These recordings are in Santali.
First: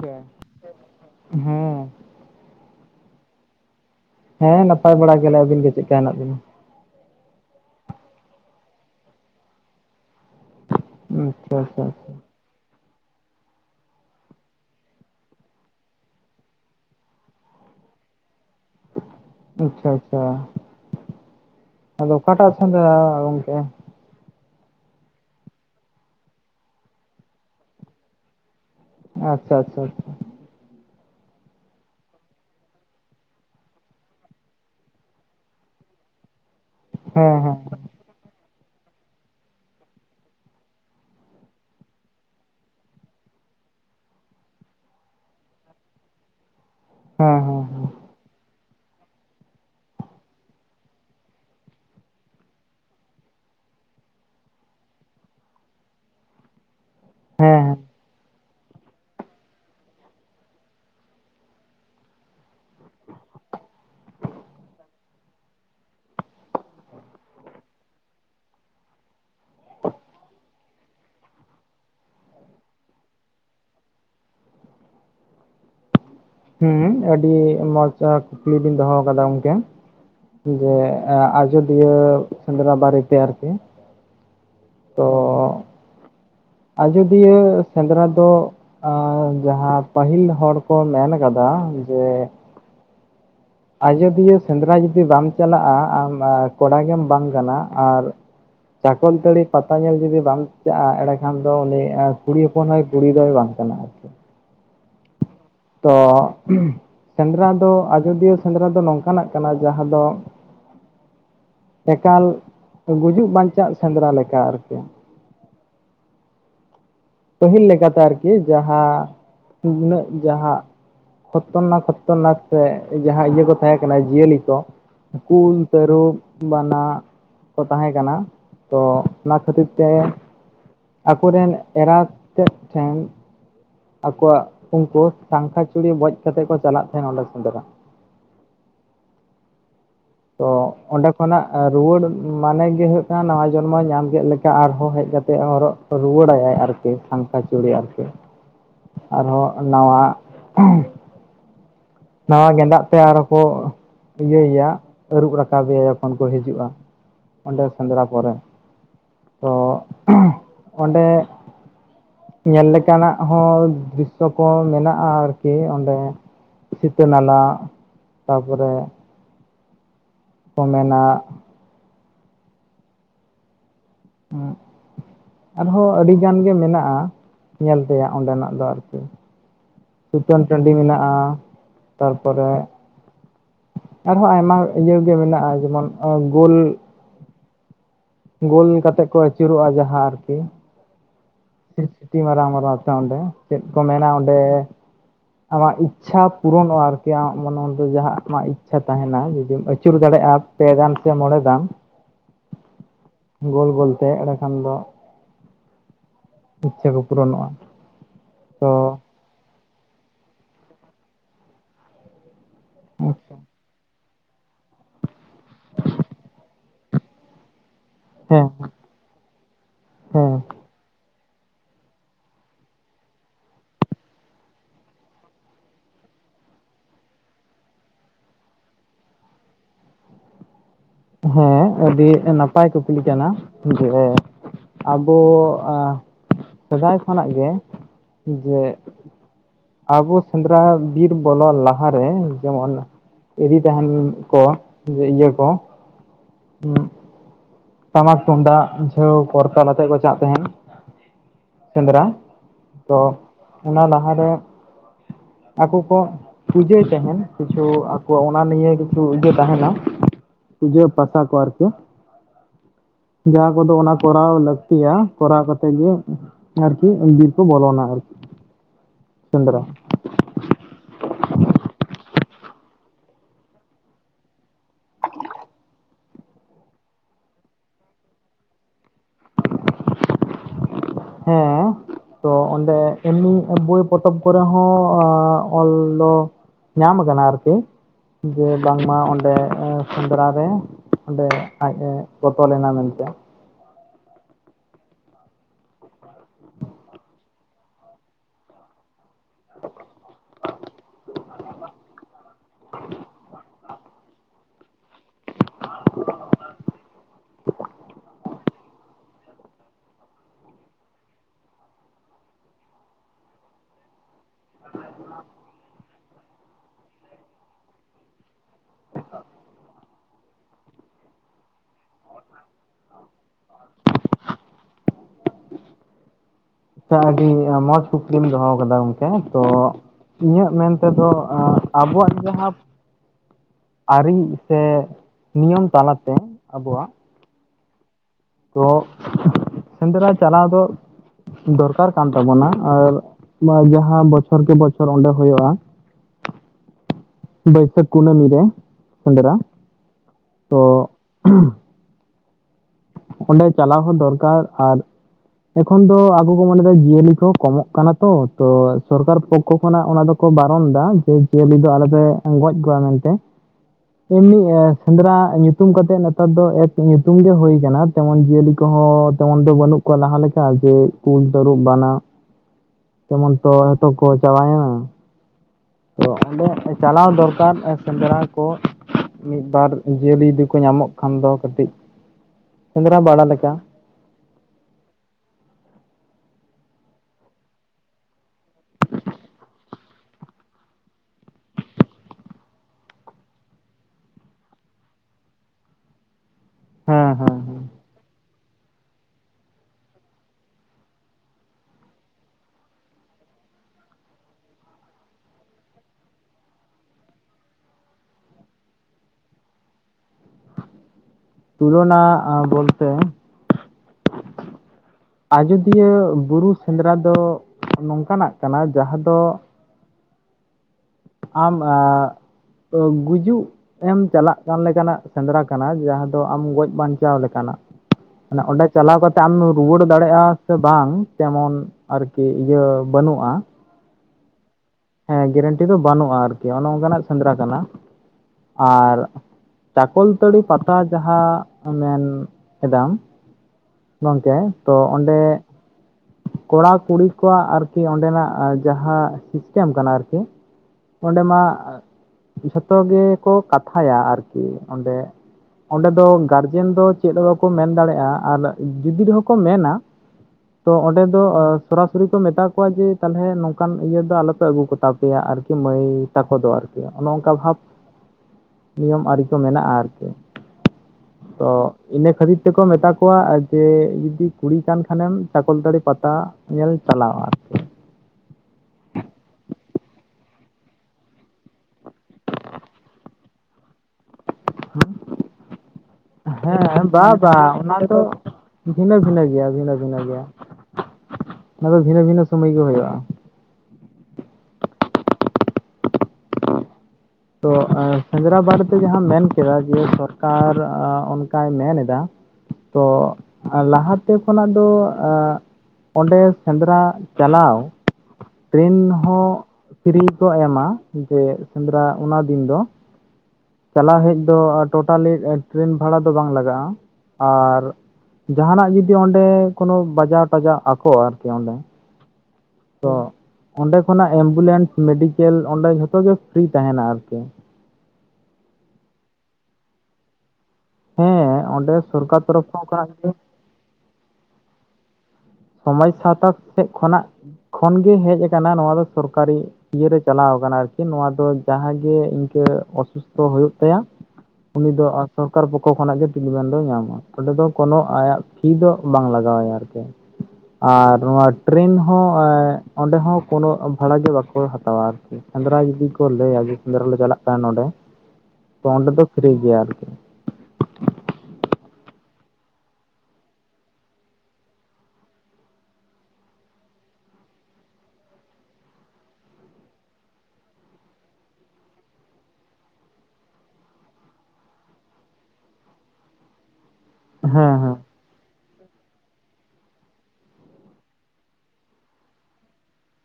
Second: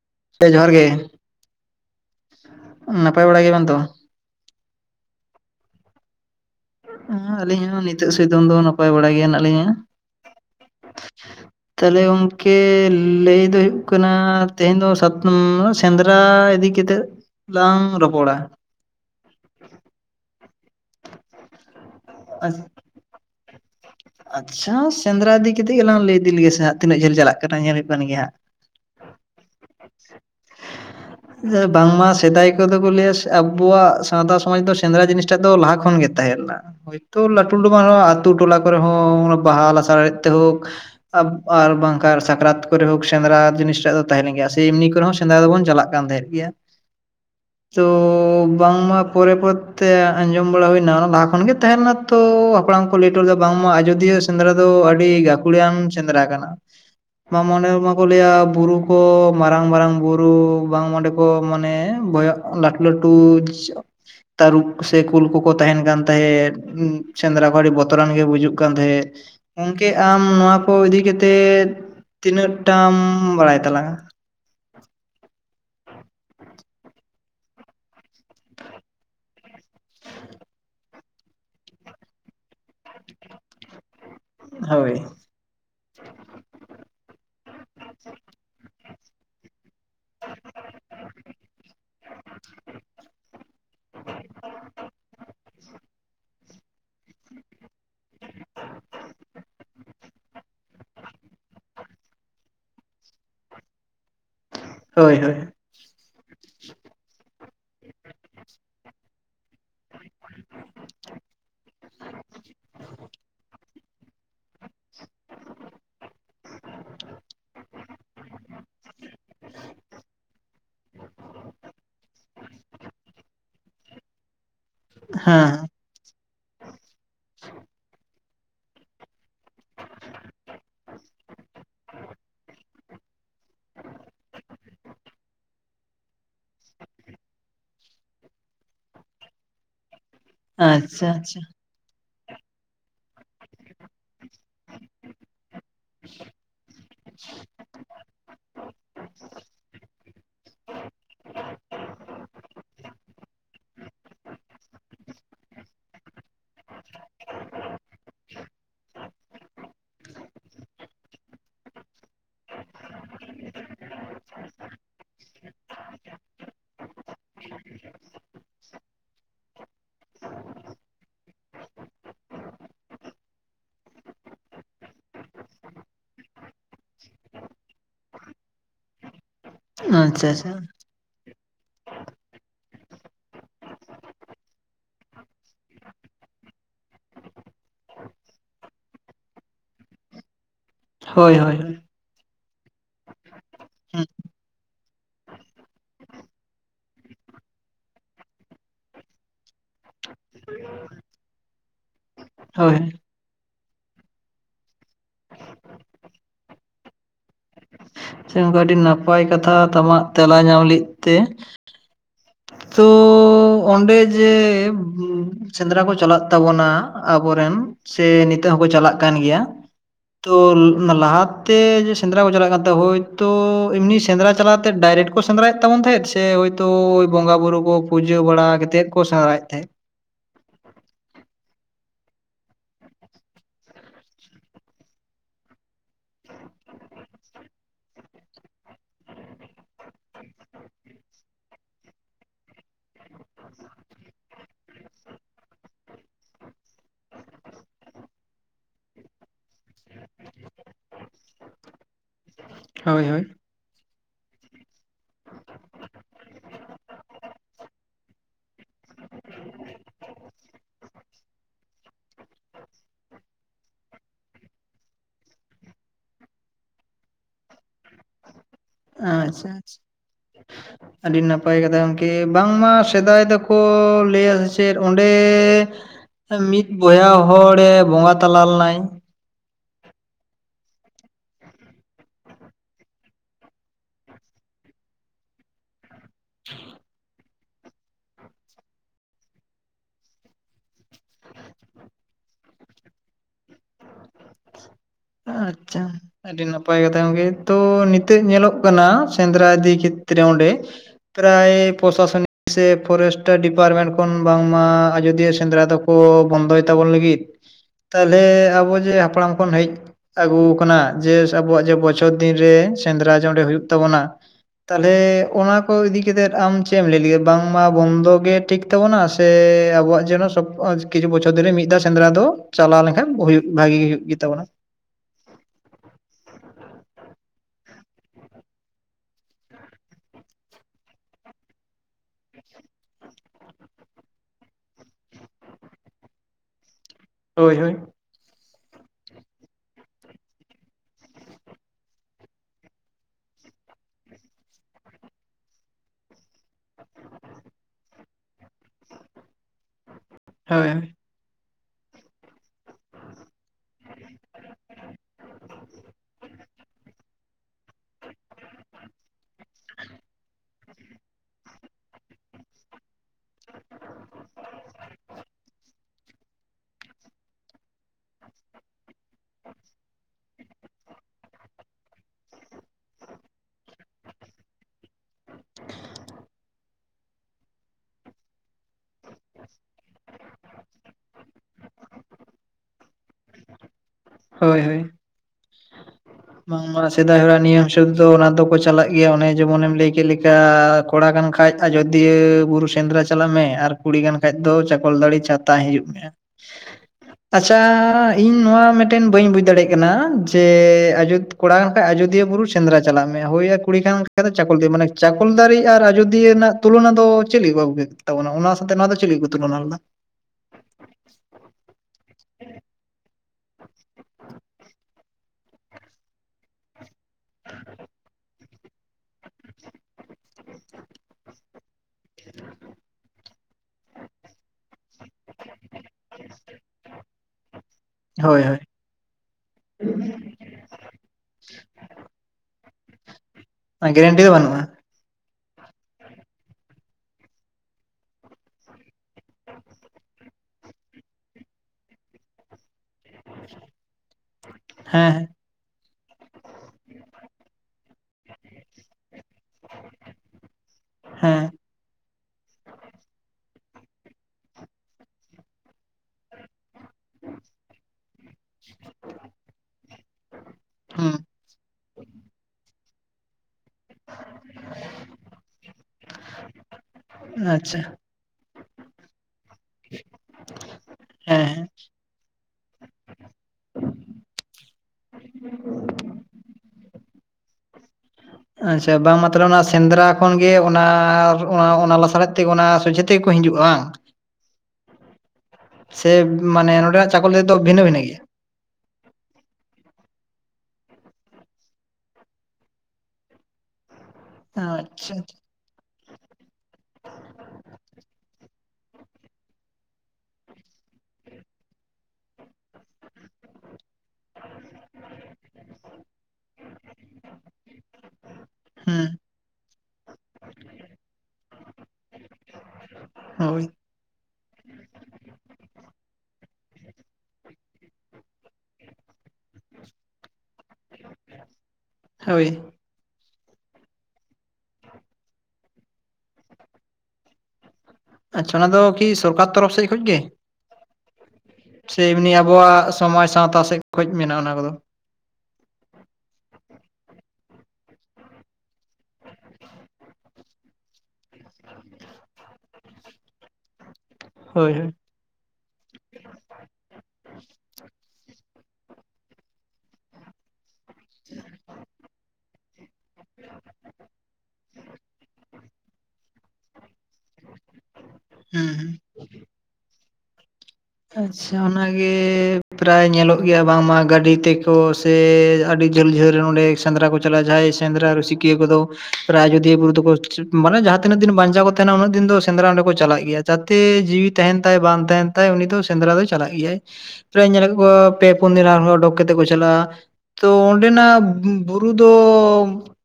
ᱟᱪᱪᱷᱟ, ᱡᱚᱦᱟᱨ ᱜᱮ ᱦᱮᱸ ᱱᱟᱯᱟᱭ ᱵᱟᱲᱟ ᱜᱮᱭᱟ ᱵᱮᱱ ᱛᱚ ᱦᱮᱸ ᱱᱟᱯᱟᱭ ᱵᱟᱲᱟ ᱜᱮᱞᱮ ᱟᱹᱵᱤᱱ ᱜᱮ ᱪᱮᱫᱠᱟ ᱦᱮᱱᱟᱜ ᱵᱤᱱᱟ ᱟᱹᱞᱤᱧ ᱦᱚᱸ ᱱᱤᱛᱚᱜ ᱥᱳᱭᱫᱳᱢ ᱫᱚ ᱱᱟᱯᱟᱭ ᱵᱟᱲᱟ ᱜᱮ ᱦᱮᱱᱟᱜ ᱞᱤᱧᱟ ᱟᱪᱪᱷᱟ ᱟᱪᱪᱷᱟ ᱛᱟᱞᱮ [inaudible] ᱠᱮ ᱞᱟᱹᱭ ᱫᱚ ᱦᱩᱭᱩᱜ ᱠᱟᱱᱟ ᱛᱮᱦᱮᱧ ᱫᱚ ᱥᱟᱛ [inaudible] ᱥᱮᱸᱫᱽᱨᱟ ᱤᱫᱤ ᱠᱟᱛᱮᱫ ᱞᱟᱝ ᱨᱚᱯᱚᱲᱟ ᱟᱪᱪᱷᱟ ᱟᱪᱪᱷᱟ ᱟᱫᱚ ᱚᱠᱟᱴᱟᱜ ᱥᱮᱸᱫᱽᱨᱟ ᱜᱚᱝᱠᱮ ᱟᱪᱪᱷᱟ ᱥᱮᱸᱫᱽᱨᱟ ᱤᱫᱤ ᱠᱟ ᱠᱟᱛᱮᱫ ᱜᱮ ᱞᱟᱝ ᱞᱟᱹᱭ ᱤᱫᱤ ᱞᱮᱜᱮ ᱥᱮ ᱦᱟᱸᱜ ᱛᱤᱱᱟᱹᱜ ᱡᱟᱹᱞ ᱪᱟᱞᱟᱜ ᱠᱟᱱᱟ ᱧᱮᱞ ᱦᱳᱭᱳᱜ ᱠᱟᱱ ᱜᱮᱭᱟ ᱦᱟᱸᱜ ᱟᱪᱪᱷᱟ ᱟᱪᱪᱷᱟ ᱟᱪᱪᱷᱟ ᱵᱟᱝᱢᱟ ᱥᱮᱫᱟᱭ ᱠᱚᱫᱚ ᱠᱚ ᱞᱟᱹᱭᱟ ᱟᱵᱚᱣᱟᱜ ᱥᱟᱶᱛᱟ ᱥᱚᱢᱟᱡᱽ ᱫᱚ ᱥᱮᱸᱫᱽᱨᱟ ᱡᱤᱱᱤᱥ ᱪᱮᱫ ᱫᱚ ᱞᱟᱦᱟ ᱠᱷᱚᱱ ᱜᱮ ᱛᱟᱦᱮᱸ ᱞᱮᱱᱟ ᱦᱳᱭᱛᱳ ᱦᱮᱸ ᱞᱟᱹᱴᱩ ᱦᱮᱸ ᱞᱟᱹᱴᱩ ᱵᱟᱝ ᱨᱮᱦᱚ ᱟᱹᱛᱩ ᱴᱚᱞᱟ ᱠᱚᱨᱮ ᱦᱚᱸ ᱵᱟᱦᱟ ᱞᱟᱥᱟᱲᱦᱮᱫ ᱦᱳᱠ ᱟᱨ ᱵᱟᱝᱠᱷᱟᱱ ᱥᱟᱠᱨᱟᱛ ᱠᱚᱨᱮ ᱦᱳᱠ ᱥᱮᱸᱫᱽᱨᱟ ᱡᱤᱱᱤᱥ ᱴᱟᱜ ᱫᱚ ᱛᱟᱦᱮᱱᱸ ᱜᱮᱭᱟ ᱥᱮ ᱥᱮ ᱮᱢᱱᱤ ᱠᱚᱨᱮ ᱦᱚᱸ ᱥᱮᱫᱽᱨᱟ ᱫᱚᱵᱚᱱ ᱪᱟᱞᱟᱜ ᱠᱟᱱ ᱛᱟᱦᱮᱸᱫ ᱜᱮᱭᱟ᱾ ᱦᱮᱸ ᱦᱮᱸ ᱛᱳ ᱵᱟᱝᱢᱟ ᱯᱚᱨᱮ ᱯᱚᱨᱮ ᱛᱮ ᱟᱸᱡᱚᱢ ᱵᱟᱲᱟ ᱦᱩᱭᱱᱟ ᱚᱱᱟ ᱞᱟᱦᱟ ᱠᱷᱚᱱ ᱜᱮ ᱛᱟᱦᱮᱸ ᱞᱮᱱᱟ ᱛᱚ ᱦᱟᱯᱲᱟᱢ ᱠᱚ ᱞᱮ ᱦᱚᱴᱚ ᱞᱮᱫᱟ ᱵᱟᱝᱢᱟ ᱟᱡᱫᱤᱭᱟᱹ ᱥᱮᱸᱫᱽᱨᱟ ᱫᱚ ᱟᱹᱰᱤ ᱜᱟᱹᱠᱷᱩᱲᱤᱭᱟᱱ ᱥᱮᱸᱫᱽᱨᱟ ᱠᱟᱱᱟ᱾ ᱢᱟ ᱦᱮᱸ ᱢᱚᱱᱮ ᱦᱮᱸ ᱨᱮᱢᱟ ᱠᱚ ᱞᱟᱹᱭᱟ ᱵᱩᱨᱩ ᱠᱚ᱾ ᱢᱟᱨᱟᱝ ᱢᱟᱨᱟᱝ ᱵᱩᱨᱩ ᱵᱟᱝ ᱚᱸᱰᱮ ᱠᱚ ᱢᱟᱱᱮ ᱵᱚᱭᱚᱜ ᱞᱟᱹᱴᱩ ᱞᱟᱹᱴᱩ ᱛᱟᱹᱨᱩᱵ ᱥᱮ ᱠᱩᱞ ᱠᱚᱠᱚ ᱛᱟᱸᱦᱮᱱ ᱠᱟᱱ ᱛᱟᱦᱮᱸᱫ ᱦᱩ ᱥᱮᱸᱫᱽᱨᱟ ᱠᱚ ᱟᱹᱰᱤ ᱵᱚᱛᱚᱨᱟᱱ ᱜᱮ ᱵᱩᱡᱩᱜ ᱠᱟᱱ ᱛᱟᱦᱮᱸᱫ᱾ ᱜᱚᱢᱠᱮ ᱟᱢ ᱱᱚᱣᱟ ᱠᱚ ᱤᱫᱤᱠᱟᱛᱮᱜ ᱛᱤᱱᱟᱹᱜ ᱴᱟᱻᱢ ᱵᱟᱲᱟᱭ ᱛᱟᱞᱟᱝ ᱟ᱾ ᱦᱮᱸ ᱟᱹᱰᱤ ᱢᱚᱸᱡᱽ ᱠᱩᱠᱞᱤ ᱵᱤᱱ ᱫᱚᱦᱚ ᱟᱠᱟᱫᱟ ᱜᱚᱢᱠᱮ᱾ ᱡᱮ ᱟᱡᱚᱫᱤᱭᱟᱹ ᱥᱮᱸᱫᱽᱨᱟ ᱵᱟᱨᱮ ᱛᱮ ᱟᱨᱠᱤ ᱦᱳᱭ᱾ ᱟᱡᱳᱫᱤᱭᱟᱹ ᱥᱮᱸᱫᱽᱨᱟ ᱫᱚ ᱡᱟᱦᱟᱸ ᱯᱟᱹᱦᱤᱞ ᱦᱚᱲ ᱠᱚ ᱢᱮᱱ ᱟᱠᱟᱫᱟ ᱡᱮ [inaudible] ᱟᱡᱳᱫᱤᱭᱟᱹ ᱥᱮᱸᱫᱽᱨᱟ ᱡᱩᱫᱤ ᱵᱟᱢ ᱪᱟᱞᱟᱜᱼᱟ ᱟᱢ ᱠᱚᱲᱟ ᱜᱮᱢ ᱵᱟᱝ ᱠᱟᱱᱟ ᱟᱨ ᱪᱟᱠᱚᱞ ᱛᱟᱹᱲᱤ ᱯᱟᱛᱟ ᱧᱮᱞ ᱡᱩᱫᱤ ᱵᱟᱝ ᱪᱟᱜ-ᱟ ᱮᱸᱰᱮ ᱠᱷᱟᱱ ᱫᱚ ᱩᱱᱤ ᱠᱩᱲᱤ ᱦᱚᱯᱚᱱ ᱦᱚ ᱠᱩᱲᱤ ᱫᱚᱭ ᱵᱟᱝ ᱠᱟᱱᱟ ᱟᱨᱠᱤ ᱦᱳᱭ ᱦᱳᱭ᱾ ᱛᱚ ᱥᱮᱸᱫᱽᱨᱟ ᱫᱚ ᱟᱡᱚᱫᱤᱭᱟᱹ ᱥᱮᱸᱫᱽᱨᱟ ᱫᱚ ᱱᱚᱝᱠᱟ ᱱᱟᱜ ᱠᱟᱱᱟ ᱡᱟᱦᱟᱸ ᱫᱚ ᱮᱠᱟᱞ ᱜᱩᱡᱩᱜ ᱵᱟᱧᱪᱟᱜ ᱥᱮᱸᱫᱽᱨᱟ ᱞᱮᱠᱟ ᱟᱨᱠᱤ᱾ ᱯᱟᱹᱦᱤᱞ ᱞᱮᱠᱟᱛᱮ ᱟᱨᱠᱤ ᱡᱟᱸᱦᱟ ᱛᱤᱱᱟᱹᱜ ᱡᱟᱸᱦᱟ ᱠᱷᱚᱛᱛᱚᱨᱱᱟ ᱠᱷᱚᱛᱛᱚᱨᱱᱟ ᱛᱮ ᱡᱟᱸᱦᱟ ᱤᱭᱟᱹ ᱠᱚ ᱛᱟᱸᱦᱮ ᱠᱟᱱᱟ ᱡᱤᱭᱟᱹᱞᱤ ᱠᱚ᱾ ᱦᱮᱸ ᱠᱩᱧ ᱛᱟᱹᱨᱩᱵ ᱵᱟᱱᱟ ᱠᱚ ᱛᱟᱸᱦᱮ ᱠᱟᱱᱟ᱾ ᱛᱚ ᱚᱱᱟ ᱠᱷᱟᱹᱛᱤᱨ ᱛᱮ, ᱟᱠᱚᱨᱮᱱ ᱮᱨᱟ ᱛᱮᱫ ᱴᱷᱮᱱ᱾ ᱟᱠᱚᱣᱟᱜ ᱩᱝᱠᱩ ᱥᱟᱝᱠᱷᱟ ᱪᱩᱲᱤ ᱵᱚᱡ ᱠᱟᱛᱮᱜ ᱠᱚ ᱪᱟᱞᱟᱜ ᱛᱟᱸᱦᱮᱱ ᱚᱸᱰᱮ ᱥᱮᱸᱫᱽᱨᱟ᱾ ᱛᱚ ᱟᱪᱪᱷᱟ ᱚᱸᱰᱮ ᱟᱪᱪᱷᱟ ᱠᱷᱚᱱᱟᱜ ᱨᱩᱣᱟᱹᱲ ᱢᱟᱱᱮ ᱜᱮ ᱦᱩᱭᱩᱜ ᱠᱟᱱᱟ ᱱᱟᱣᱟ ᱡᱚᱱᱢᱚᱭ ᱧᱟᱢ ᱠᱮᱜ ᱞᱮᱠ ᱥᱮ ᱟᱨᱦᱚᱸ ᱦᱮᱡ ᱠᱟᱛᱮᱜ ᱦᱚᱨᱚᱜ ᱨᱩᱣᱟᱹᱲᱟᱭ ᱟᱡ ᱟᱨᱠᱤ ᱥᱟᱝᱠᱷᱟ ᱪᱩᱲᱤ ᱟᱨᱠᱤ ᱟᱨᱦᱚᱸ ᱱᱟᱣᱟ ᱱᱟᱣᱟ ᱜᱮᱸᱫᱟᱜ ᱛᱮ ᱟᱨᱦᱚ ᱠᱚ ᱤᱭᱟᱹᱭᱮᱭᱟ ᱠᱩ ᱨᱟᱠᱟᱵᱮᱭᱟ ᱡᱚᱠᱷᱚᱱ ᱠᱚ ᱦᱤᱡᱩᱜᱼᱟ ᱚᱸᱰᱮ ᱥᱮᱸᱫᱽᱨᱟ ᱯᱚᱨᱮ ᱛᱚ ᱚᱸᱰᱮ ᱧᱮᱞ ᱞᱮ ᱠᱟᱱᱟᱜ ᱦᱚᱸ ᱫᱤᱥᱥᱚ ᱠᱚ ᱢᱮᱱᱟᱜᱼᱟ ᱟᱨᱠᱤ ᱚᱸᱰᱮ᱾ ᱥᱤᱛᱟᱹ ᱱᱟᱞᱟ ᱛᱟᱯᱚᱨᱮ ᱠᱚ ᱢᱮᱱᱟᱜ ᱟᱸ ᱟᱨᱦᱚᱸ ᱟᱹᱰᱤ ᱜᱟᱱ ᱜᱮ ᱢᱮᱱᱟᱜᱼᱟ ᱧᱮᱞ ᱛᱮᱭᱟᱜ ᱚᱸᱰᱮᱱᱟᱜ ᱫᱚ ᱟᱨᱠᱤ ᱟᱪᱪᱷᱟ ᱥᱩᱛᱟᱹᱱ ᱟᱪᱪᱷᱟ ᱴᱟᱺᱰᱤ ᱢᱮᱱᱟᱜᱼᱟ, ᱛᱟᱨᱯᱚᱨᱮ ᱟᱨᱦᱚᱸ ᱟᱭᱢᱟ ᱤᱭᱟᱹᱜᱮ ᱢᱮᱱᱟᱜᱼᱟ, ᱡᱮᱢᱚᱱ ᱜᱳᱞ ᱜᱳᱞ ᱠᱟᱛᱮᱜ ᱠᱚ ᱟᱹᱪᱩᱨᱚᱜᱼᱟ ᱡᱟᱸᱦᱟ ᱟᱨᱠᱤ ᱦᱳᱭ ᱦᱳᱭ ᱥᱤᱴᱤ ᱢᱟᱨᱟᱣ ᱢᱟᱨᱟᱣ ᱛᱮ ᱚᱸᱰᱮ ᱪᱮᱫ ᱠᱚ ᱦᱳᱭ ᱢᱮᱱᱟᱜ-ᱟ ᱚᱸᱰᱮ ᱟᱢᱟᱜ ᱤᱪᱪᱷᱟ ᱯᱩᱨᱚᱱᱚᱜᱼᱟ ᱟᱨᱠᱤ ᱟᱢᱟᱜ ᱢᱚᱱ ᱚᱱᱛᱚᱨ ᱨᱮ ᱡᱟᱸᱦᱟ ᱟᱢᱟᱜ ᱤᱪᱪᱷᱟ ᱛᱟᱸᱦᱮᱱᱟ ᱡᱩᱫᱤᱢ ᱟᱹᱪᱩᱨ ᱫᱟᱲᱮᱜᱼᱟ᱾ ᱯᱮ ᱜᱟᱱ ᱥᱮ ᱢᱚᱸᱬᱮ ᱫᱟᱢ [inaudible] ᱜᱳᱞ ᱜᱳᱞᱛᱮ ᱮᱲᱮᱠᱷᱟᱱ ᱫᱚ᱾ ᱤᱪᱪᱷᱟᱹ ᱠᱚ ᱯᱩᱨᱚᱱᱚᱜᱼᱟ᱾ ᱛᱮᱸᱦᱮᱧ ᱛᱚ ᱟᱹᱰᱤ ᱱᱟᱯᱟᱭ ᱠᱟᱛᱷᱟ ᱟᱢᱟᱜ ᱛᱮᱞᱟ ᱧᱟᱢ ᱞᱟᱹᱜᱤᱫ ᱛᱮ, ᱛᱩ ᱟᱪᱪᱷᱟ, ᱚᱸᱻᱰᱮ ᱡᱮ ᱦᱩᱸ ᱥᱮᱸᱫᱽᱨᱟ ᱠᱚ ᱪᱟᱞᱟᱜ ᱛᱟᱵᱚᱱᱟ ᱟᱵᱚᱨᱮᱱ ᱥᱮ ᱱᱤᱛᱚᱜ ᱦᱮᱸ ᱦᱚᱸᱠᱚ ᱪᱟᱞᱟᱜ ᱠᱟᱱ ᱜᱮᱭᱟ ᱛᱚ ᱦᱮᱸ ᱞᱟᱦᱟᱛᱮ ᱥᱮᱸᱫᱽᱨᱟ ᱠᱚ ᱪᱟᱞᱟᱜ ᱠᱟᱱ ᱛᱟᱸᱦᱮᱜ ᱦᱳᱭᱛᱳ ᱮᱢᱱᱤ ᱥᱮᱸᱫᱽᱨᱟ ᱪᱟᱞᱟᱣ ᱛᱮ ᱰᱟᱭᱨᱮᱴ ᱠᱚ ᱥᱮᱸᱫᱽᱨᱟᱭᱮᱫ ᱛᱟᱵᱚᱱ ᱛᱟᱦᱮᱸᱫ ᱥᱮ ᱦᱳᱭᱛᱳ ᱵᱚᱸᱜᱟ ᱵᱩᱨᱩ ᱠᱚ ᱯᱩᱡᱟᱹ ᱵᱟᱲᱟ ᱠᱟᱛᱮᱫ ᱠᱚ ᱥᱮᱸᱫᱽᱨᱟᱭᱮᱫ ᱛᱟᱸᱦᱮᱫ᱾ ᱦᱮᱸ ᱟᱹᱰᱤ ᱱᱟᱯᱟᱭ ᱠᱩᱠᱞᱤ ᱠᱟᱱᱟ ᱡᱮ ᱟᱵᱚ ᱥᱮᱫᱟᱭ ᱠᱷᱚᱱᱟᱜ ᱜᱮ ᱡᱮ, ᱟᱵᱚ ᱥᱮᱸᱫᱽᱨᱟ ᱵᱤᱨ ᱵᱚᱞᱚ ᱞᱟᱦᱟᱨᱮ ᱡᱮᱢᱚᱱ, ᱤᱫᱤ ᱛᱟᱸᱦᱮᱱ ᱠᱚ ᱡᱮ ᱤᱭᱟᱹ ᱠᱚ᱾ [unintelligible] ᱴᱟᱢᱟᱠ ᱛᱩᱢᱫᱟᱜ ᱡᱷᱟᱹᱣ ᱠᱚᱨᱛᱟᱞ ᱟᱛᱮ ᱠᱚ ᱪᱟᱜ ᱛᱟᱸᱦᱮᱱ ᱥᱮᱸᱫᱽᱨᱟ᱾ ᱛᱚ ᱦᱳᱭ ᱦᱳᱭ ᱚᱱᱟ ᱞᱟᱦᱟᱨᱮ ᱟᱠᱚ ᱠᱚ ᱯᱩᱡᱟᱹᱭ ᱛᱟᱸᱦᱮᱱ ᱠᱤᱪᱷᱩ ᱟᱠᱚᱣᱟᱜ ᱚᱱᱟ ᱱᱤᱭᱮ ᱠᱤᱪᱷᱩ ᱤᱭᱟ. ᱛᱟᱸᱦᱮᱱᱟ᱾ ᱯᱩᱡᱟ. ᱯᱟᱥᱟ ᱠᱚ ᱟᱨᱠᱤ ᱡᱟᱸᱦᱟ ᱠᱚᱫᱚ ᱚᱱᱟ ᱠᱚᱨᱟᱣ ᱞᱟᱹᱠᱛᱤᱭᱟ ᱠᱚᱨᱟᱣ ᱠᱟᱛᱮ ᱜᱮ ᱟᱨᱠᱤ ᱵᱤᱨ ᱠᱚ ᱵᱚᱞᱚᱱᱟ ᱟᱨᱠᱤ ᱟᱪᱪᱷᱟ ᱥᱮᱸᱫᱽᱨᱟ ᱟᱪᱪᱷᱟ ᱟᱹᱰᱤ ᱱᱟᱯᱟᱭ ᱠᱟᱛᱷᱟ ᱜᱚᱢᱠᱮ ᱵᱟᱝᱢᱟ ᱥᱮᱫᱟᱭ ᱫᱚᱠᱚ ᱞᱟᱹᱭᱟ ᱥᱮ ᱪᱮᱫ ᱚᱸᱰᱮ, ᱢᱤᱫ ᱵᱚᱭᱦᱟ ᱦᱚᱲᱮ ᱵᱚᱸᱜᱟ ᱛᱟᱞᱟ ᱞᱮᱱᱟᱭ᱾ [inaudible] ᱦᱮᱸ ᱛᱚ ᱚᱸᱰᱮ ᱮᱢᱱᱤ ᱵᱳᱭ ᱯᱚᱛᱚᱵ ᱠᱚᱨᱮ ᱦᱚᱸ ᱟᱸ ᱚᱞ ᱫᱚ ᱧᱟᱢ ᱟᱠᱟᱱᱟ ᱟᱨᱠᱤ ᱡᱮ ᱵᱟᱝ ᱢᱟ ᱚᱸᱰᱮ ᱥᱮᱸᱫᱽᱨᱟ ᱨᱮ ᱚᱸᱰᱮ ᱟᱡᱼᱮ ᱜᱚᱛᱚ ᱞᱮᱱᱟ ᱢᱮᱱᱛᱮ ᱟᱪᱷᱟ ᱟᱹᱰᱤ ᱱᱟᱯᱟᱭ ᱠᱟᱛᱷᱟ ᱜᱮ ᱛᱚ ᱱᱤᱛᱳᱜ ᱧᱮᱞᱚᱜ ᱠᱟᱱᱟ ᱥᱮᱫᱽᱨᱟ ᱮᱫᱤ ᱠᱷᱮᱛᱨᱮ ᱚᱸᱰᱮ ᱯᱨᱟᱭ ᱯᱨᱚᱥᱟᱥᱚᱱᱤᱠ ᱥᱮ ᱯᱷᱚᱨᱮᱥᱴᱟᱨ ᱰᱤ ᱯᱟᱨᱢᱮᱱᱴ ᱠᱷᱚᱱ ᱵᱟᱝᱢᱟ ᱟᱡ ᱟᱡᱚᱫᱤᱭᱟᱹ ᱥᱮᱸᱫᱽᱨᱟ ᱫᱚᱠᱚ ᱵᱚᱱᱫᱚᱭ ᱛᱟᱵᱚᱱ ᱞᱟᱹᱜᱤᱫ ᱛᱟᱦᱚᱞᱮ ᱟᱵᱚ ᱡᱮ ᱦᱟᱯᱲᱟᱢ ᱠᱷᱚᱱ ᱦᱮᱡ ᱟᱹᱜᱩ ᱠᱟᱱᱟ ᱡᱮ ᱟᱵᱚᱣᱟᱜ ᱡᱮ ᱵᱚᱪᱷᱚᱨ ᱫᱤᱱᱨᱮ ᱥᱮᱸᱫᱽᱨᱟ ᱡᱮ ᱚᱸᱰᱮ ᱦᱩᱭᱩᱜ ᱛᱟᱵᱚᱱᱟ ᱛᱟᱦᱚᱞᱮ ᱚᱱᱟ ᱠᱚ ᱤᱫᱤ ᱠᱟᱛᱮᱫ ᱟᱢ ᱪᱮᱫ ᱮᱢ ᱞᱟᱹᱭ ᱞᱟᱹᱜᱤᱫ, ᱵᱟᱝᱢᱟ ᱵᱚᱱᱫᱚ ᱜᱮ ᱴᱷᱤᱠ? ᱛᱟᱵᱚᱱᱟ ᱥᱮ ᱟᱵᱚᱣᱟᱜ ᱡᱮᱱᱚ [inaudible] ᱠᱤᱪᱷᱩ ᱵᱚᱪᱷᱚᱨ ᱫᱷᱚᱨᱮ ᱢᱤᱫ ᱫᱷᱟᱣ ᱥᱮᱸᱫᱽᱨᱟ ᱫᱚ ᱪᱟᱞᱟᱣ ᱞᱮᱱᱠᱷᱟᱱ ᱦᱩᱭᱩᱜ ᱵᱷᱟᱹᱜᱤ ᱜᱮ ᱦᱩᱭᱩᱜ ᱜᱮ ᱛᱟᱵᱚᱱᱟ᱾ [inaudible] ᱟᱪᱪᱷᱟ ᱟᱹᱰᱤ ᱢᱚᱸᱡᱽ ᱠᱩᱠᱞᱤᱢ ᱫᱚᱦᱚ ᱟᱠᱟᱫᱟ ᱜᱚᱝᱠᱮ ᱛᱚ ᱤᱧᱟᱹᱜ ᱢᱮᱱ ᱛᱮᱫᱚ ᱟᱵᱚᱣᱟᱜ ᱡᱟᱦᱟᱸ ᱟᱹᱨᱤ ᱥᱮ ᱱᱤᱭᱚᱢ ᱛᱟᱞᱟ ᱛᱮ ᱟᱵᱚᱣᱟᱜ ᱦᱳᱭ ᱦᱳᱭ ᱛᱚ ᱥᱮᱸᱫᱽᱨᱟ ᱪᱟᱞᱟᱣ ᱫᱚ ᱫᱚᱨᱠᱟᱨ ᱠᱟᱱ ᱛᱟᱵᱚᱱᱟ ᱟᱨ ᱡᱟᱦᱟᱸ ᱵᱚᱪᱷᱚᱨ ᱠᱮ ᱵᱚᱪᱷᱚᱨ ᱚᱸᱰᱮ ᱦᱩᱭᱩᱜᱼᱟ ᱵᱟᱹᱭᱥᱟᱹᱠ ᱠᱩᱱᱟᱹᱢᱤ ᱨᱮ ᱥᱮᱸᱫᱽᱨᱟ ᱛᱚ [inaudible] [inaudible] ᱚᱸᱰᱮ ᱪᱟᱞᱟᱣ ᱦᱚᱸ ᱫᱚᱨᱠᱟᱨ ᱟᱨ ᱮᱠᱷᱚᱱ ᱫᱚ ᱟᱜᱚ ᱠᱚ ᱢᱚᱱᱮ ᱫᱚ ᱡᱤᱭᱟᱹᱞᱤ ᱠᱚ ᱠᱚᱢᱚᱜ ᱠᱟᱱᱟ ᱛᱚ ᱛᱚ ᱥᱚᱨᱠᱟᱨ ᱯᱚᱠ ᱠᱚ ᱠᱷᱚᱱᱟᱜ ᱚᱱᱟ ᱫᱚᱠᱚ ᱵᱟᱨᱚᱱ ᱫᱟ ᱡᱮ ᱡᱤᱭᱟᱹᱞᱤ ᱫᱚ ᱟᱞᱮ ᱯᱮ ᱜᱚᱡ ᱠᱚᱣᱟ ᱢᱮᱱᱛᱮ ᱮᱢᱱᱤ ᱥᱮᱸᱫᱽᱨᱟ ᱧᱩᱛᱩᱢ ᱠᱟᱛᱮᱫ ᱱᱮᱛᱟᱨ ᱫᱚ ᱮᱠ ᱧᱩᱛᱩᱢ ᱜᱮ ᱦᱩᱭ ᱠᱟᱱᱟ ᱛᱮᱢᱚᱱ ᱡᱤᱭᱟᱹᱞᱤ ᱠᱚᱦᱚᱸ ᱛᱮᱢᱚᱱ ᱫᱚ ᱵᱟᱹᱱᱩᱜ ᱠᱚᱣᱟ ᱞᱟᱦᱟ ᱞᱮᱠᱟ ᱡᱮ ᱠᱩᱞ ᱛᱟᱹᱨᱩᱵ ᱵᱟᱱᱟ ᱛᱮᱢᱚᱱ ᱛᱚ ᱮᱛᱚ ᱠᱚ ᱪᱟᱵᱟᱭᱮᱱᱟ ᱛᱚ ᱚᱸᱰᱮ ᱪᱟᱞᱟᱣ ᱫᱚᱨᱠᱟᱨ ᱥᱮᱸᱫᱽᱨᱟ ᱠᱚ ᱢᱤᱫ ᱵᱟᱨ ᱡᱤᱭᱟᱹᱞᱤ ᱡᱚᱫᱤ ᱠᱚ ᱧᱟᱢᱚᱜ ᱠᱷᱟᱱ ᱫᱚ ᱠᱟᱹᱴᱤᱡ ᱥᱮᱸᱫᱽᱨᱟ ᱵᱟᱲᱟ ᱞᱮᱠᱟ ᱦᱳᱭ ᱦᱳᱭ ᱵᱟᱝ ᱢᱟ ᱥᱮᱫᱟᱭ ᱦᱚᱲᱟᱜ ᱱᱤᱭᱚᱢ ᱦᱤᱥᱟᱹᱵ ᱫᱚ ᱚᱱᱟ ᱫᱚᱠᱚ ᱪᱟᱞᱟᱜ ᱜᱮᱭᱟ ᱚᱱᱮ ᱡᱮᱢᱚᱱᱮᱢ ᱞᱟᱹᱭ ᱠᱮᱫ ᱞᱮᱠᱟ ᱠᱚᱲᱟ ᱠᱟᱱ ᱠᱷᱟᱡ ᱟᱡᱳᱫᱤᱭᱟᱹ ᱵᱩᱨᱩ ᱥᱮᱸᱫᱽᱨᱟ ᱪᱟᱞᱟᱜ ᱢᱮ ᱟᱨ ᱠᱩᱲᱤ ᱠᱟᱱ ᱠᱷᱟᱡ ᱫᱚ ᱪᱟᱠᱚᱞ ᱫᱟᱲᱤ ᱪᱷᱟᱛᱟ ᱦᱤᱡᱩᱜ ᱢᱮ ᱦᱮᱸ ᱦᱮᱸ ᱟᱪᱷᱟ ᱦᱮᱸ ᱤᱧ ᱱᱚᱶᱟ ᱢᱤᱫ ᱴᱮᱱ ᱵᱟᱹᱧ ᱵᱩᱡ ᱫᱟᱲᱮᱭᱟᱜ ᱠᱟᱱᱟ ᱡᱮ ᱟᱡᱚᱫ ᱠᱚᱲᱟ ᱠᱷᱟᱱ ᱟᱡᱚᱫᱤᱭᱟᱹ ᱵᱩᱨᱩ ᱥᱮᱸᱫᱽᱨᱟ ᱪᱟᱞᱟᱜ ᱢᱮ ᱦᱳᱭ ᱟᱨ ᱠᱩᱲᱤ ᱠᱟᱱ ᱠᱷᱟᱱ ᱚᱠᱟ ᱫᱚ ᱪᱟᱠᱚᱞ ᱫᱮ ᱢᱟᱱᱮ ᱪᱟᱠᱚᱞ ᱫᱟᱨᱮ ᱟᱨ ᱟᱡᱚᱫᱤᱭᱟᱹ ᱨᱮᱱᱟᱜ ᱛᱩᱞᱚᱱᱟ ᱫᱚ ᱪᱮᱫ ᱞᱟᱹᱜᱤᱫ ᱠᱚ ᱟᱹᱜᱩ ᱠᱮᱫ ᱛᱟᱵᱚᱱᱟ ᱚᱱᱟ ᱥᱟᱶᱛᱮ ᱱᱚᱶᱟ ᱫᱚ ᱪᱮᱫ ᱞᱟᱹᱜᱤᱫ? ᱛᱩᱞᱚᱱᱟ ᱞᱮᱫᱟ ᱛᱩᱞᱚᱱᱟ ᱵᱚᱞᱛᱮ [unintelligible] ᱟᱡᱚᱫᱤᱭᱟᱹ ᱵᱩᱨᱩ ᱥᱮᱸᱫᱽᱨᱟ ᱫᱚ ᱱᱚᱝᱠᱟᱱᱟᱜ ᱠᱟᱱᱟ ᱡᱟᱦᱟᱸ ᱫᱚ ᱟᱢ ᱟ ᱜᱩᱡᱩᱜ ᱮᱢ ᱪᱟᱞᱟᱜ ᱠᱟᱱ ᱞᱮᱠᱟᱱᱟᱜ ᱥᱮᱸᱫᱽᱨᱟ ᱠᱟᱱᱟ ᱡᱟᱦᱟᱸ ᱫᱚ ᱟᱢ ᱜᱚᱡ ᱵᱟᱧᱪᱟᱣ ᱞᱮᱠᱟᱱᱟᱜ ᱦᱳᱭ ᱢᱟᱱᱮ ᱦᱳᱭ ᱚᱸᱰᱮ ᱪᱟᱞᱟᱣ ᱠᱟᱛᱮ ᱟᱢ ᱨᱩᱣᱟᱹᱲ ᱫᱟᱲᱮᱭᱟᱜᱼᱟ ᱥᱮ ᱵᱟᱝ ᱛᱮᱢᱚᱱ ᱟᱨᱠᱤ ᱤᱭᱟᱹ ᱵᱟᱹᱱᱩᱜᱼᱟ ᱜᱮᱨᱮᱱᱴᱤ ᱫᱚ ᱵᱟᱹᱱᱩᱜᱼᱟ ᱦᱮᱸ ᱜᱮᱨᱮᱱᱴᱤ ᱫᱚ ᱵᱟᱹᱱᱩᱜᱼᱟ ᱟᱨᱠᱤ ᱚᱱᱮ ᱚᱱᱠᱟᱱᱟᱜ ᱥᱮᱸᱫᱽᱨᱟ ᱠᱟᱱᱟ ᱟᱨ ᱪᱟᱠᱚᱞᱛᱟᱹᱲᱤ ᱯᱟᱛᱟ ᱡᱟᱦᱟᱸ ᱢᱮᱱ ᱮᱫᱟᱢ ᱜᱚᱝᱠᱮ ᱛᱚ ᱚᱸᱰᱮ ᱦᱮᱸ ᱠᱚᱲᱟ ᱠᱩᱲᱤ ᱠᱚᱣᱟᱜ ᱟᱨᱠᱤ ᱚᱸᱰᱮᱱᱟᱜ ᱡᱟᱦᱟᱸ ᱥᱤᱥᱴᱮᱢ ᱠᱟᱱᱟ ᱟᱨᱠᱤ ᱦᱮᱸ ᱚᱸᱰᱮ ᱢᱟ ᱦᱮᱸ ᱡᱷᱚᱛᱚ ᱜᱮᱠᱚ ᱠᱟᱛᱷᱟᱭᱟ ᱟᱨᱠᱤ ᱚᱸᱰᱮ ᱚᱸᱰᱮ ᱫᱚ ᱜᱟᱨᱡᱮᱱ ᱫᱚ ᱪᱮᱫ ᱦᱚᱸ ᱵᱟᱠᱚ ᱢᱮᱱ ᱫᱟᱲᱮᱜᱼᱟ ᱟᱨ ᱡᱩᱫᱤ ᱨᱮᱦᱚᱸ ᱠᱚ ᱢᱮᱱᱟ ᱛᱚ ᱚᱸᱰᱮ ᱦᱩᱸ ᱫᱚ ᱥᱚᱨᱟ ᱥᱚᱨᱤ ᱠᱚ ᱢᱮᱛᱟ ᱠᱚᱣᱟ ᱡᱮ ᱛᱟᱞᱦᱮ ᱱᱚᱝ ᱚᱝᱠᱟᱱ ᱤᱭᱟᱹ ᱫᱚ ᱟᱞᱚᱯᱮ ᱟᱹᱜᱩ ᱠᱚᱛᱟ ᱯᱮᱭᱟ ᱟᱨᱠᱤ ᱢᱟᱹᱭ ᱛᱟᱠᱚ ᱫᱚ ᱟᱨᱠᱤ ᱚᱱᱚ ᱚᱱᱠᱟ ᱵᱷᱟᱵᱽ, ᱟᱪᱪᱷᱟ ᱱᱤᱭᱚᱢ ᱟᱹᱨᱤ ᱠᱚ ᱢᱮᱱᱟᱜᱼᱟ ᱟᱨᱠᱤ ᱦᱮᱸ ᱛᱚ ᱤᱱᱟᱹ ᱠᱷᱟᱹᱛᱤᱨ ᱛᱮᱠᱚ ᱢᱮᱛᱟ ᱠᱚᱣᱟ ᱡᱮ ᱡᱩᱫᱤ ᱠᱩᱲᱤ ᱠᱟᱱ ᱠᱷᱟᱱᱮᱢ ᱪᱷᱟᱠᱚᱞᱛᱟᱲᱤ ᱯᱟᱛᱟ ᱧᱮᱞ ᱪᱟᱞᱟᱣ ᱟᱨᱠᱤ ᱟᱪᱪᱷᱟ ᱵᱟᱝᱢᱟ ᱛᱟᱦᱚᱞᱮ ᱚᱱᱟ ᱥᱮᱸᱫᱽᱨᱟ ᱠᱷᱚᱱ ᱜᱮ ᱚᱱᱟ ᱚᱱᱟ ᱞᱟᱥᱟᱨᱮᱫ ᱛᱮᱜᱮ ᱚᱱᱟ ᱥᱚᱡᱷᱮᱛ ᱛᱮ ᱠᱚ ᱦᱤᱡᱩᱜᱼᱟ, ᱥᱮ ᱢᱟᱱᱮ ᱦᱮᱸ ᱱᱚᱰᱮᱱᱟᱜ ᱵᱟᱝ ᱪᱟᱠᱚᱞ ᱛᱮᱫ ᱵᱟᱝ ᱚᱱᱟ ᱵᱷᱤᱱᱟᱹ ᱫᱚ ᱵᱷᱤᱱᱟᱹ ᱜᱮᱭᱟ? ᱵᱷᱤᱱᱟᱹ ᱵᱷᱤᱱᱟᱹ ᱜᱮᱭᱟ ᱵᱷᱤᱱᱟᱹ ᱵᱷᱤᱱᱟᱹ ᱜᱮᱭᱟ ᱚᱱᱟ ᱫᱚ ᱵᱷᱤᱱᱟᱹ ᱵᱷᱤᱱᱟᱹ ᱥᱚᱢᱚᱭ ᱜᱮ ᱦᱩᱭᱩᱜᱼᱟ, ᱟᱪᱷᱟ ᱠᱤ ᱛᱚ ᱥᱮᱸᱫᱽᱨᱟ ᱵᱟᱨᱮᱛᱮ ᱡᱟᱦᱟᱢ ᱢᱮᱱ ᱠᱮᱫᱟ ᱡᱮ ᱥᱚᱨᱠᱟᱨ ᱚᱱᱠᱟᱭ ᱢᱮᱱ ᱮᱫᱟ, ᱛᱚ ᱞᱟᱦᱟᱛᱮ ᱠᱷᱚᱱᱟᱜ ᱫᱚ ᱮ ᱚᱸᱰᱮ ᱥᱮᱸᱫᱽᱨᱟ ᱪᱟᱞᱟᱣ ᱴᱨᱮᱱ ᱦᱩᱸ ᱦᱚᱸ ᱯᱷᱤᱨᱤ ᱠᱚ ᱮᱢᱟ ᱡᱮ ᱥᱮᱸᱫᱽᱨᱟ ᱚᱱᱟ ᱫᱤᱱ ᱫᱚ, ᱦᱳᱭ ᱪᱟᱞᱟᱣ ᱦᱮᱡ ᱫᱚ ᱴᱳᱴᱟᱞᱤ ᱴᱨᱮᱱ ᱵᱷᱟᱲᱟ ᱫᱚ ᱵᱟᱝ ᱞᱟᱜᱟᱜᱼᱟ, ᱟᱨ ᱡᱟᱦᱟᱱᱟᱜ ᱡᱩᱫᱤ ᱚᱸᱰᱮ ᱠᱳᱱᱳ ᱵᱟᱡᱟᱣ ᱴᱟᱡᱟᱣ ᱟᱠᱚ ᱟᱨᱠᱤ ᱚᱸᱰᱮ ᱦᱳᱭ, ᱛᱚ ᱚᱸᱰᱮ ᱠᱷᱚᱱᱟᱜ ᱮᱢᱵᱩᱞᱮᱱᱥ ᱢᱮᱰᱤᱠᱮᱞ ᱚᱸᱰᱮ ᱡᱷᱚᱛᱚ ᱜᱮ ᱯᱷᱨᱤ ᱛᱟᱦᱮᱱᱟ ᱟᱨᱠᱤ, ᱟᱪᱪᱷᱟ ᱚᱱᱟ ᱫᱚ ᱠᱤ ᱥᱚᱨᱠᱟᱨ ᱛᱚᱨᱚᱯᱷ ᱥᱮᱡ ᱠᱷᱚᱡᱽ ᱜᱮ, ᱦᱮᱸ ᱚᱸᱰᱮ ᱥᱮ ᱥᱚᱨᱠᱟᱨ ᱮᱢᱱᱤ ᱛᱚᱨᱚᱯᱷ ᱠᱷᱚᱱ ᱟᱵᱚᱣᱟᱜ ᱠᱷᱚᱱᱟᱜ-ᱜᱮ, ᱥᱚᱢᱟᱡᱽ ᱥᱟᱶᱛᱟ ᱥᱮᱪ ᱠᱷᱚᱡᱽ ᱢᱮᱱᱟᱜᱼᱟ ᱚᱱᱟ ᱠᱚᱫᱚ, ᱥᱚᱢᱟᱡᱽ ᱥᱟᱶᱛᱟ ᱥᱮᱫ ᱠᱷᱚᱱᱟᱜ ᱠᱷᱚᱱ ᱜᱮ ᱦᱮᱡ ᱟᱠᱟᱱᱟ ᱱᱚᱣᱟ ᱫᱚ ᱥᱚᱨᱠᱟᱨᱤ, ᱤᱭᱟᱹ ᱨᱮ ᱪᱟᱞᱟᱣ ᱠᱟᱱᱟ ᱟᱨᱠᱤ ᱱᱚᱶᱟ ᱫᱚ ᱡᱟᱦᱟᱸ ᱜᱮ ᱤᱱᱠᱟᱹ ᱚᱥᱩᱥᱛᱷᱚ ᱦᱩᱭᱩᱜ ᱛᱟᱭᱟ ᱩᱱᱤ ᱦᱳᱭ ᱫᱚ ᱦᱳᱭ ᱟ ᱥᱚᱨᱠᱟᱨ ᱯᱚᱠᱠᱷᱚ ᱠᱷᱚᱱᱟᱜ ᱜᱮ ᱴᱤᱴᱢᱮᱱᱴ ᱫᱚᱭ ᱧᱟᱢᱟ, ᱚᱸᱰᱮ ᱫᱚ ᱠᱳᱱᱳ ᱟᱭᱟᱜ ᱯᱷᱤ ᱫᱚ ᱵᱟᱝ ᱞᱟᱜᱟᱣᱟᱭᱟ ᱟᱨᱠᱤ, ᱟᱨ ᱱᱚᱣᱟ ᱴᱨᱮᱱ ᱦᱚᱸ ᱮ ᱚᱸᱰᱮ ᱦᱚᱸ ᱠᱳᱱᱳ ᱵᱷᱟᱲᱟ ᱜᱮ ᱵᱟᱠᱚ ᱦᱟᱛᱟᱣᱟ ᱟᱨᱠᱤ, ᱥᱮᱸᱫᱽᱨᱟ ᱡᱩᱫᱤ ᱠᱚ ᱞᱟᱹᱭᱟ ᱡᱮ ᱥᱮᱸᱫᱽᱨᱟ ᱞᱮ ᱪᱟᱞᱟᱜ ᱠᱟᱱ ᱱᱚᱸᱰᱮ ᱛᱚ ᱦᱩᱸ ᱦᱩᱸ ᱚᱸᱰᱮ ᱫᱚ ᱯᱷᱤᱨᱤ ᱜᱮᱭᱟ ᱟᱨᱠᱤ, ᱟᱪᱪᱷᱟ ᱚᱱᱟᱜᱮ ᱯᱨᱟᱭ ᱧᱮᱞᱚᱜ ᱜᱮᱭᱟ ᱵᱟᱝᱢᱟ ᱜᱟᱹᱰᱤ ᱛᱮᱠᱚ ᱥᱮ ᱟᱹᱰᱤ ᱡᱷᱟᱹᱞ ᱡᱷᱟᱹᱞ ᱨᱮᱱ ᱱᱚᱸᱰᱮ ᱥᱮᱸᱫᱽᱨᱟ ᱠᱚ ᱪᱟᱞᱟᱜᱼᱟ, ᱡᱟᱦᱟᱸᱭ ᱥᱮᱸᱫᱽᱨᱟ ᱨᱩᱥᱤᱠᱤᱭᱟᱹ ᱠᱚᱫᱚ ᱯᱨᱟᱭ ᱟᱡᱳᱫᱤᱭᱟᱹ ᱵᱩᱨᱩ ᱫᱚᱠᱚ ᱢᱟᱱᱮ ᱡᱟᱦᱟᱸ ᱛᱤᱱᱟᱹᱜ ᱫᱤᱱ ᱵᱟᱧᱪᱟᱣ ᱠᱚ ᱛᱟᱦᱮᱱᱟ ᱩᱱᱟᱹᱜ ᱫᱤᱱ ᱫᱚ ᱥᱮᱸᱫᱽᱨᱟ ᱚᱸᱰᱮ ᱠᱚ ᱪᱟᱞᱟᱜ ᱜᱮᱭᱟ, ᱡᱟᱛᱮ ᱡᱤᱣᱤ ᱛᱟᱦᱮᱱ ᱛᱟᱭ ᱵᱟᱝ ᱛᱟᱦᱮᱱ ᱛᱟᱭ ᱩᱱᱤ ᱫᱚ ᱥᱮᱸᱫᱽᱨᱟ ᱫᱚᱭ ᱪᱟᱞᱟᱜ ᱜᱮᱭᱟᱭ, ᱯᱮᱨᱟᱭ ᱦᱮᱸ ᱧᱮᱞᱮᱫ ᱦᱮᱸ ᱠᱚᱣᱟ, ᱯᱮ ᱯᱩᱱ ᱫᱤᱱ ᱟᱨ ᱦᱚᱸ ᱚᱰᱚᱠ ᱠᱮᱛᱮᱠᱚ ᱪᱟᱞᱟᱜ -ᱟ, ᱛᱚ ᱚᱸᱰᱮᱱᱟᱜ ᱵᱩᱨᱩ ᱫᱚ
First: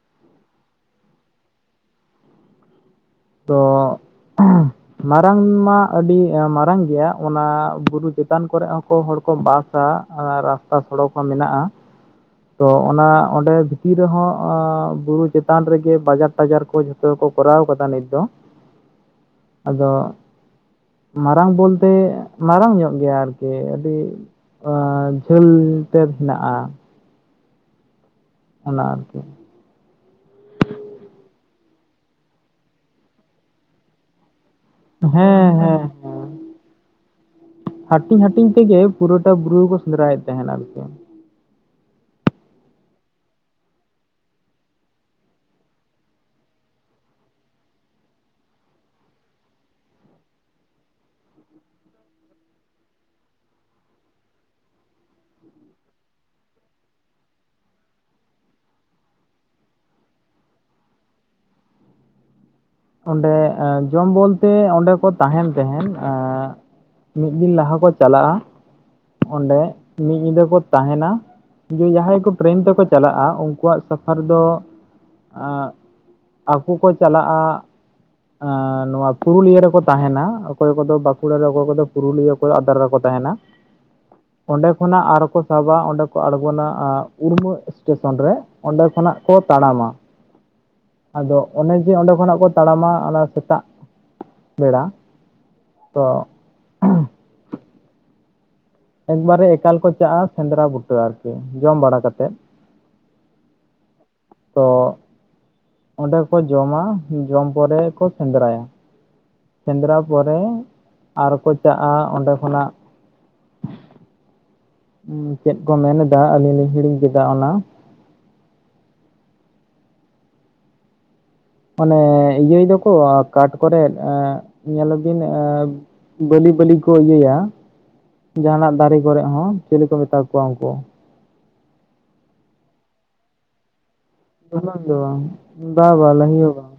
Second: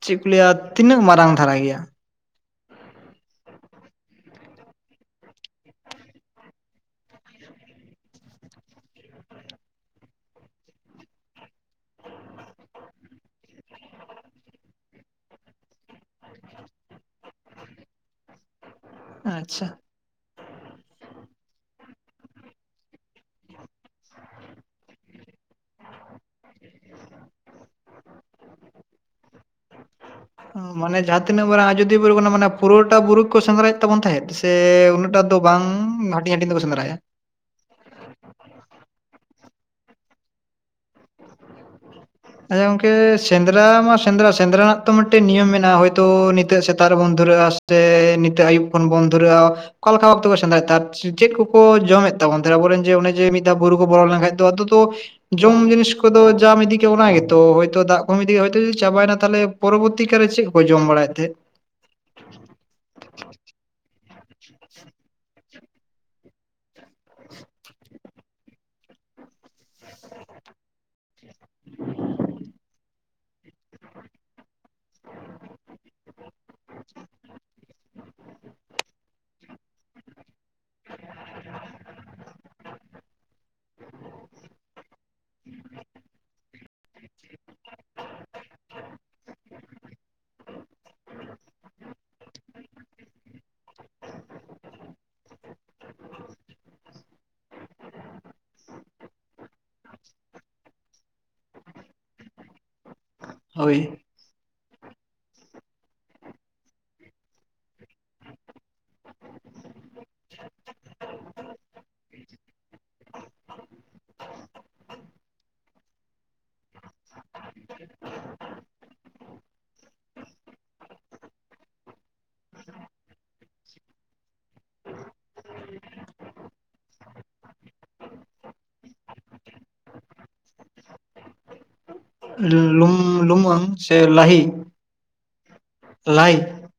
ᱪᱮᱫ ᱠᱚ ᱞᱟᱹᱭᱟ ᱛᱤᱱᱟᱹᱜ ᱢᱟᱨᱟᱝ ᱫᱷᱟᱨᱟ ᱜᱮᱭᱟ? ᱛᱚ [unintelligible] ᱢᱟᱨᱟᱝ ᱢᱟ ᱟᱹᱰᱤ ᱢᱟᱨᱟᱝ ᱜᱮᱭᱟ ᱚᱱᱟ ᱵᱩᱨᱩ ᱪᱮᱛᱟᱱ ᱠᱚᱨᱮ ᱦᱚᱸ ᱠᱚ ᱦᱚᱲ ᱠᱚ ᱵᱟᱥ ᱟ ᱟᱨ ᱨᱟᱥᱛᱟ ᱥᱚᱲᱚᱠ ᱦᱚᱸ ᱢᱮᱱᱟᱜᱼᱟ, ᱛᱚ ᱚᱱᱟ ᱚᱸᱰᱮ ᱵᱷᱤᱛᱤᱨ ᱨᱮᱦᱚᱸ ᱮᱸ ᱵᱩᱨᱩ ᱪᱮᱛᱟᱱ ᱨᱮᱜᱮ ᱵᱟᱡᱟᱨ ᱴᱟᱡᱟᱨ ᱠᱚ ᱡᱷᱚᱛ ᱠᱚ ᱠᱚᱨᱟᱣ ᱠᱟᱫᱟ ᱱᱤᱛ ᱫᱚ ᱟᱪᱪᱷᱟ ᱟᱫᱚ ᱢᱟᱨᱟᱝ ᱵᱚᱞᱛᱮ ᱢᱟᱨᱟᱝ ᱧᱚᱜ ᱜᱮᱭᱟ ᱟᱨᱠᱤ ᱟᱹᱰᱤ, ᱮᱸ ᱡᱷᱟᱹᱞ ᱛᱮ ᱦᱮᱱᱟᱜᱼᱟ, ᱚᱱᱟ ᱟᱨᱠᱤ, [inaudible] ᱢᱟᱱᱮ ᱡᱟᱦᱟᱸ ᱛᱤᱱᱟᱹᱜ ᱢᱟᱨᱟᱝ ᱟᱡᱚᱫᱤᱭᱟᱹ ᱵᱩᱨᱩ ᱠᱟᱱᱟ ᱢᱟᱱᱮ ᱯᱩᱨᱟᱹᱴᱟ ᱵᱩᱨᱩ ᱠᱚ ᱥᱮᱸᱫᱽᱨᱟᱭᱮᱫ ᱛᱟᱵᱚᱱ ᱛᱟᱦᱮᱸᱫ ᱥᱮ ᱩᱱᱟᱹᱜ ᱴᱟᱜ ᱫᱚ ᱦᱮᱸ ᱵᱟᱝ ᱦᱮᱸ ᱦᱮᱸ ᱦᱟᱹᱴᱤᱧ ᱦᱟᱹᱴᱤᱧ ᱛᱮᱠᱚ ᱥᱮᱸᱫᱽᱨᱟᱭᱟ ᱦᱟᱹᱴᱤᱧ ᱦᱟᱹᱴᱤᱧ ᱛᱮᱜᱮ ᱯᱩᱨᱟᱹᱴᱟ ᱵᱩᱨᱩ ᱦᱚᱸᱠᱚ ᱥᱮᱸᱫᱽᱨᱟ ᱭᱮᱫ ᱛᱟᱦᱮᱱ ᱟᱨᱠᱤ, ᱟᱪᱪᱷᱟ ᱜᱚᱝᱠᱮ ᱥᱮᱸᱫᱽᱨᱟ ᱢᱟ ᱥᱮᱸᱫᱽᱨᱟ ᱥᱮᱸᱫᱽᱨᱟ ᱨᱮᱱᱟᱜ ᱛᱚ ᱢᱤᱫᱴᱮᱱ ᱱᱤᱭᱚᱢ ᱢᱮᱱᱟᱜᱼᱟ, ᱦᱳᱭ ᱛᱚ ᱱᱤᱛᱚᱜ ᱥᱮᱛᱟᱜ ᱨᱮᱵᱚᱱ ᱫᱷᱩᱨᱟᱹᱜᱼᱟ, ᱥᱮ ᱱᱤᱛᱚᱜ ᱟᱹᱭᱩᱵ ᱠᱷᱚᱱ ᱵᱚᱱ ᱫᱷᱩᱨᱟᱹᱜᱼᱟ ᱚᱠᱟ ᱞᱮᱠᱟ ᱚᱠᱛᱚ ᱠᱚ ᱥᱮᱸᱫᱽᱨᱟ ᱛᱟᱸᱦᱮᱫ ᱪᱮᱫ ᱠᱚᱠᱚ ᱡᱚᱢᱮᱫ ᱛᱟᱵᱚᱱ ᱛᱟᱸᱦᱮᱫ ᱟᱵᱚᱨᱮᱱ ᱡᱮ ᱚᱱᱮ ᱡᱮ ᱢᱤᱫ ᱫᱷᱟ ᱵᱩᱨᱩ ᱠᱚ ᱵᱚᱞᱚ ᱞᱮᱱᱠᱷᱟᱱ ᱟᱫᱚ ᱛᱚ ᱡᱚᱢ ᱡᱤᱱᱤᱥ ᱠᱚᱫᱚ ᱡᱟᱢ ᱤᱫᱤ ᱚᱱᱟ ᱜᱮᱛᱚ ᱦᱚᱭᱛᱚ ᱫᱟᱜ ᱠᱚ ᱤᱫᱤ ᱦᱳᱭ ᱛᱚ ᱪᱟᱵᱟᱭ ᱱᱟ ᱛᱟᱦᱚᱞᱮ ᱯᱚᱨᱚᱵᱚᱨᱛᱤ ᱠᱟᱞᱨᱮ ᱪᱮᱫ ᱠᱚ ᱡᱚᱢ ᱵᱟᱲᱟᱭᱮ ᱛᱟᱦᱮᱸᱫ ᱚᱸᱰᱮ ᱡᱚᱢ ᱵᱚᱞᱛᱮ ᱚᱸᱰᱮ ᱠᱚ ᱛᱟᱸᱦᱮᱱ ᱛᱟᱦᱮ ᱢᱤᱫ ᱫᱤᱱ ᱞᱟᱦᱟ ᱠᱚ ᱪᱟᱞᱟᱜᱼᱟ ᱚᱸᱰᱮ ᱢᱤᱫ ᱧᱤᱫᱟᱹ ᱠᱚ ᱛᱟᱸᱦᱮᱱᱟ ᱡᱮ ᱡᱟᱦᱟᱸᱭ ᱠᱚ ᱴᱨᱮᱱ ᱛᱮᱠᱚ ᱪᱟᱞᱟᱜᱼᱟ ᱩᱱᱠᱩᱣᱟᱜ ᱥᱟᱯᱷᱟᱨ ᱫᱚ ᱟᱸᱜ ᱟᱠᱚ ᱠᱚ ᱪᱟᱞᱟᱜᱼᱟ ᱱᱚᱶᱟ ᱯᱩᱨᱩᱞᱤᱭᱟᱹ ᱨᱮᱠᱚ ᱛᱟᱸᱦᱮᱱᱟ ᱚᱠᱚᱭ ᱠᱚᱫᱚ ᱵᱟᱸᱠᱩᱲᱟ ᱨᱮ ᱚᱠᱚᱭ ᱠᱚᱫᱚ ᱯᱩᱨᱩᱞᱤᱭᱟᱹ ᱚᱠᱚᱭ ᱟᱫᱨᱟ ᱨᱮᱠᱚ ᱛᱟᱸᱦᱮᱱᱟ [inaudible] ᱚᱸᱰᱮ ᱠᱷᱚᱱᱟᱜ ᱟᱨᱚᱠᱚ ᱥᱟᱵᱟ ᱚᱸᱰᱮ ᱠᱚ ᱟᱬᱜᱚᱱᱟ‌ ᱟᱸᱜ ᱩᱲᱢᱟᱹ ᱮᱥᱴᱮᱥᱚᱱ ᱨᱮ ᱚᱸᱰᱮ ᱠᱷᱚᱱᱟᱜ ᱠᱚ ᱛᱟᱲᱟᱢᱟ ᱟᱫᱚ ᱚᱱᱮ ᱡᱮ ᱚᱸᱰᱮ ᱠᱷᱚᱱᱟᱜ ᱠᱚ ᱛᱟᱲᱟᱢᱟ ᱚᱱᱟ ᱥᱮᱛᱟᱜ ᱵᱮᱲᱟ ᱛᱚ ᱮᱠᱵᱟᱨᱮ ᱮᱠᱟᱞ ᱠᱚ ᱪᱟᱜᱼᱟ ᱥᱮᱸᱫᱽᱨᱟ ᱵᱩᱴᱟᱹ ᱟᱨᱠᱤ ᱡᱚᱢ ᱵᱟᱲᱟ ᱠᱟᱛᱮᱫ ᱦᱳᱭ ᱛᱚ ᱚᱸᱰᱮ ᱠᱚ ᱡᱚᱢᱟ ᱡᱚᱢ ᱯᱚᱨᱮ ᱠᱚ ᱥᱮᱸᱫᱽᱨᱟᱭᱟ ᱥᱮᱸᱫᱽᱨᱟ ᱯᱚᱨᱮ ᱟᱨᱠᱚ ᱪᱟᱜᱼᱟ ᱚᱸᱰᱮ ᱠᱷᱚᱱᱟᱜ ᱪᱮᱫ ᱠᱚ ᱢᱮᱱᱮᱫᱟ ᱟᱹᱞᱤᱧ ᱞᱤᱧ ᱦᱤᱲᱤᱧ ᱠᱮᱫᱟ ᱚᱱᱟ [inaudible] ᱢᱟᱱᱮ ᱤᱭᱟᱹᱭ ᱫᱟᱠᱚ ᱠᱟᱴ ᱠᱚᱨᱮ ᱧᱮᱞ ᱵᱤᱱ ᱵᱟᱹᱞᱤ ᱵᱟᱹᱞᱤ ᱠᱚ ᱤᱭᱟᱹᱭᱟ ᱡᱟᱦᱟᱱᱟᱜ ᱫᱟᱨᱮ ᱠᱚᱨᱮ ᱦᱚᱸ ᱪᱤᱞᱤ ᱠᱚ ᱢᱮᱛᱟ ᱠᱚᱣᱟ ᱩᱱᱠᱩ? ᱞᱩᱢᱟᱹᱝ ᱥᱮ ᱞᱟᱦᱤ ᱫᱚ ᱵᱟᱝ ᱵᱟ ᱵᱟ ᱞᱟᱹᱭ ᱞᱟᱹᱦᱤ ᱦᱚᱸ ᱵᱟᱝ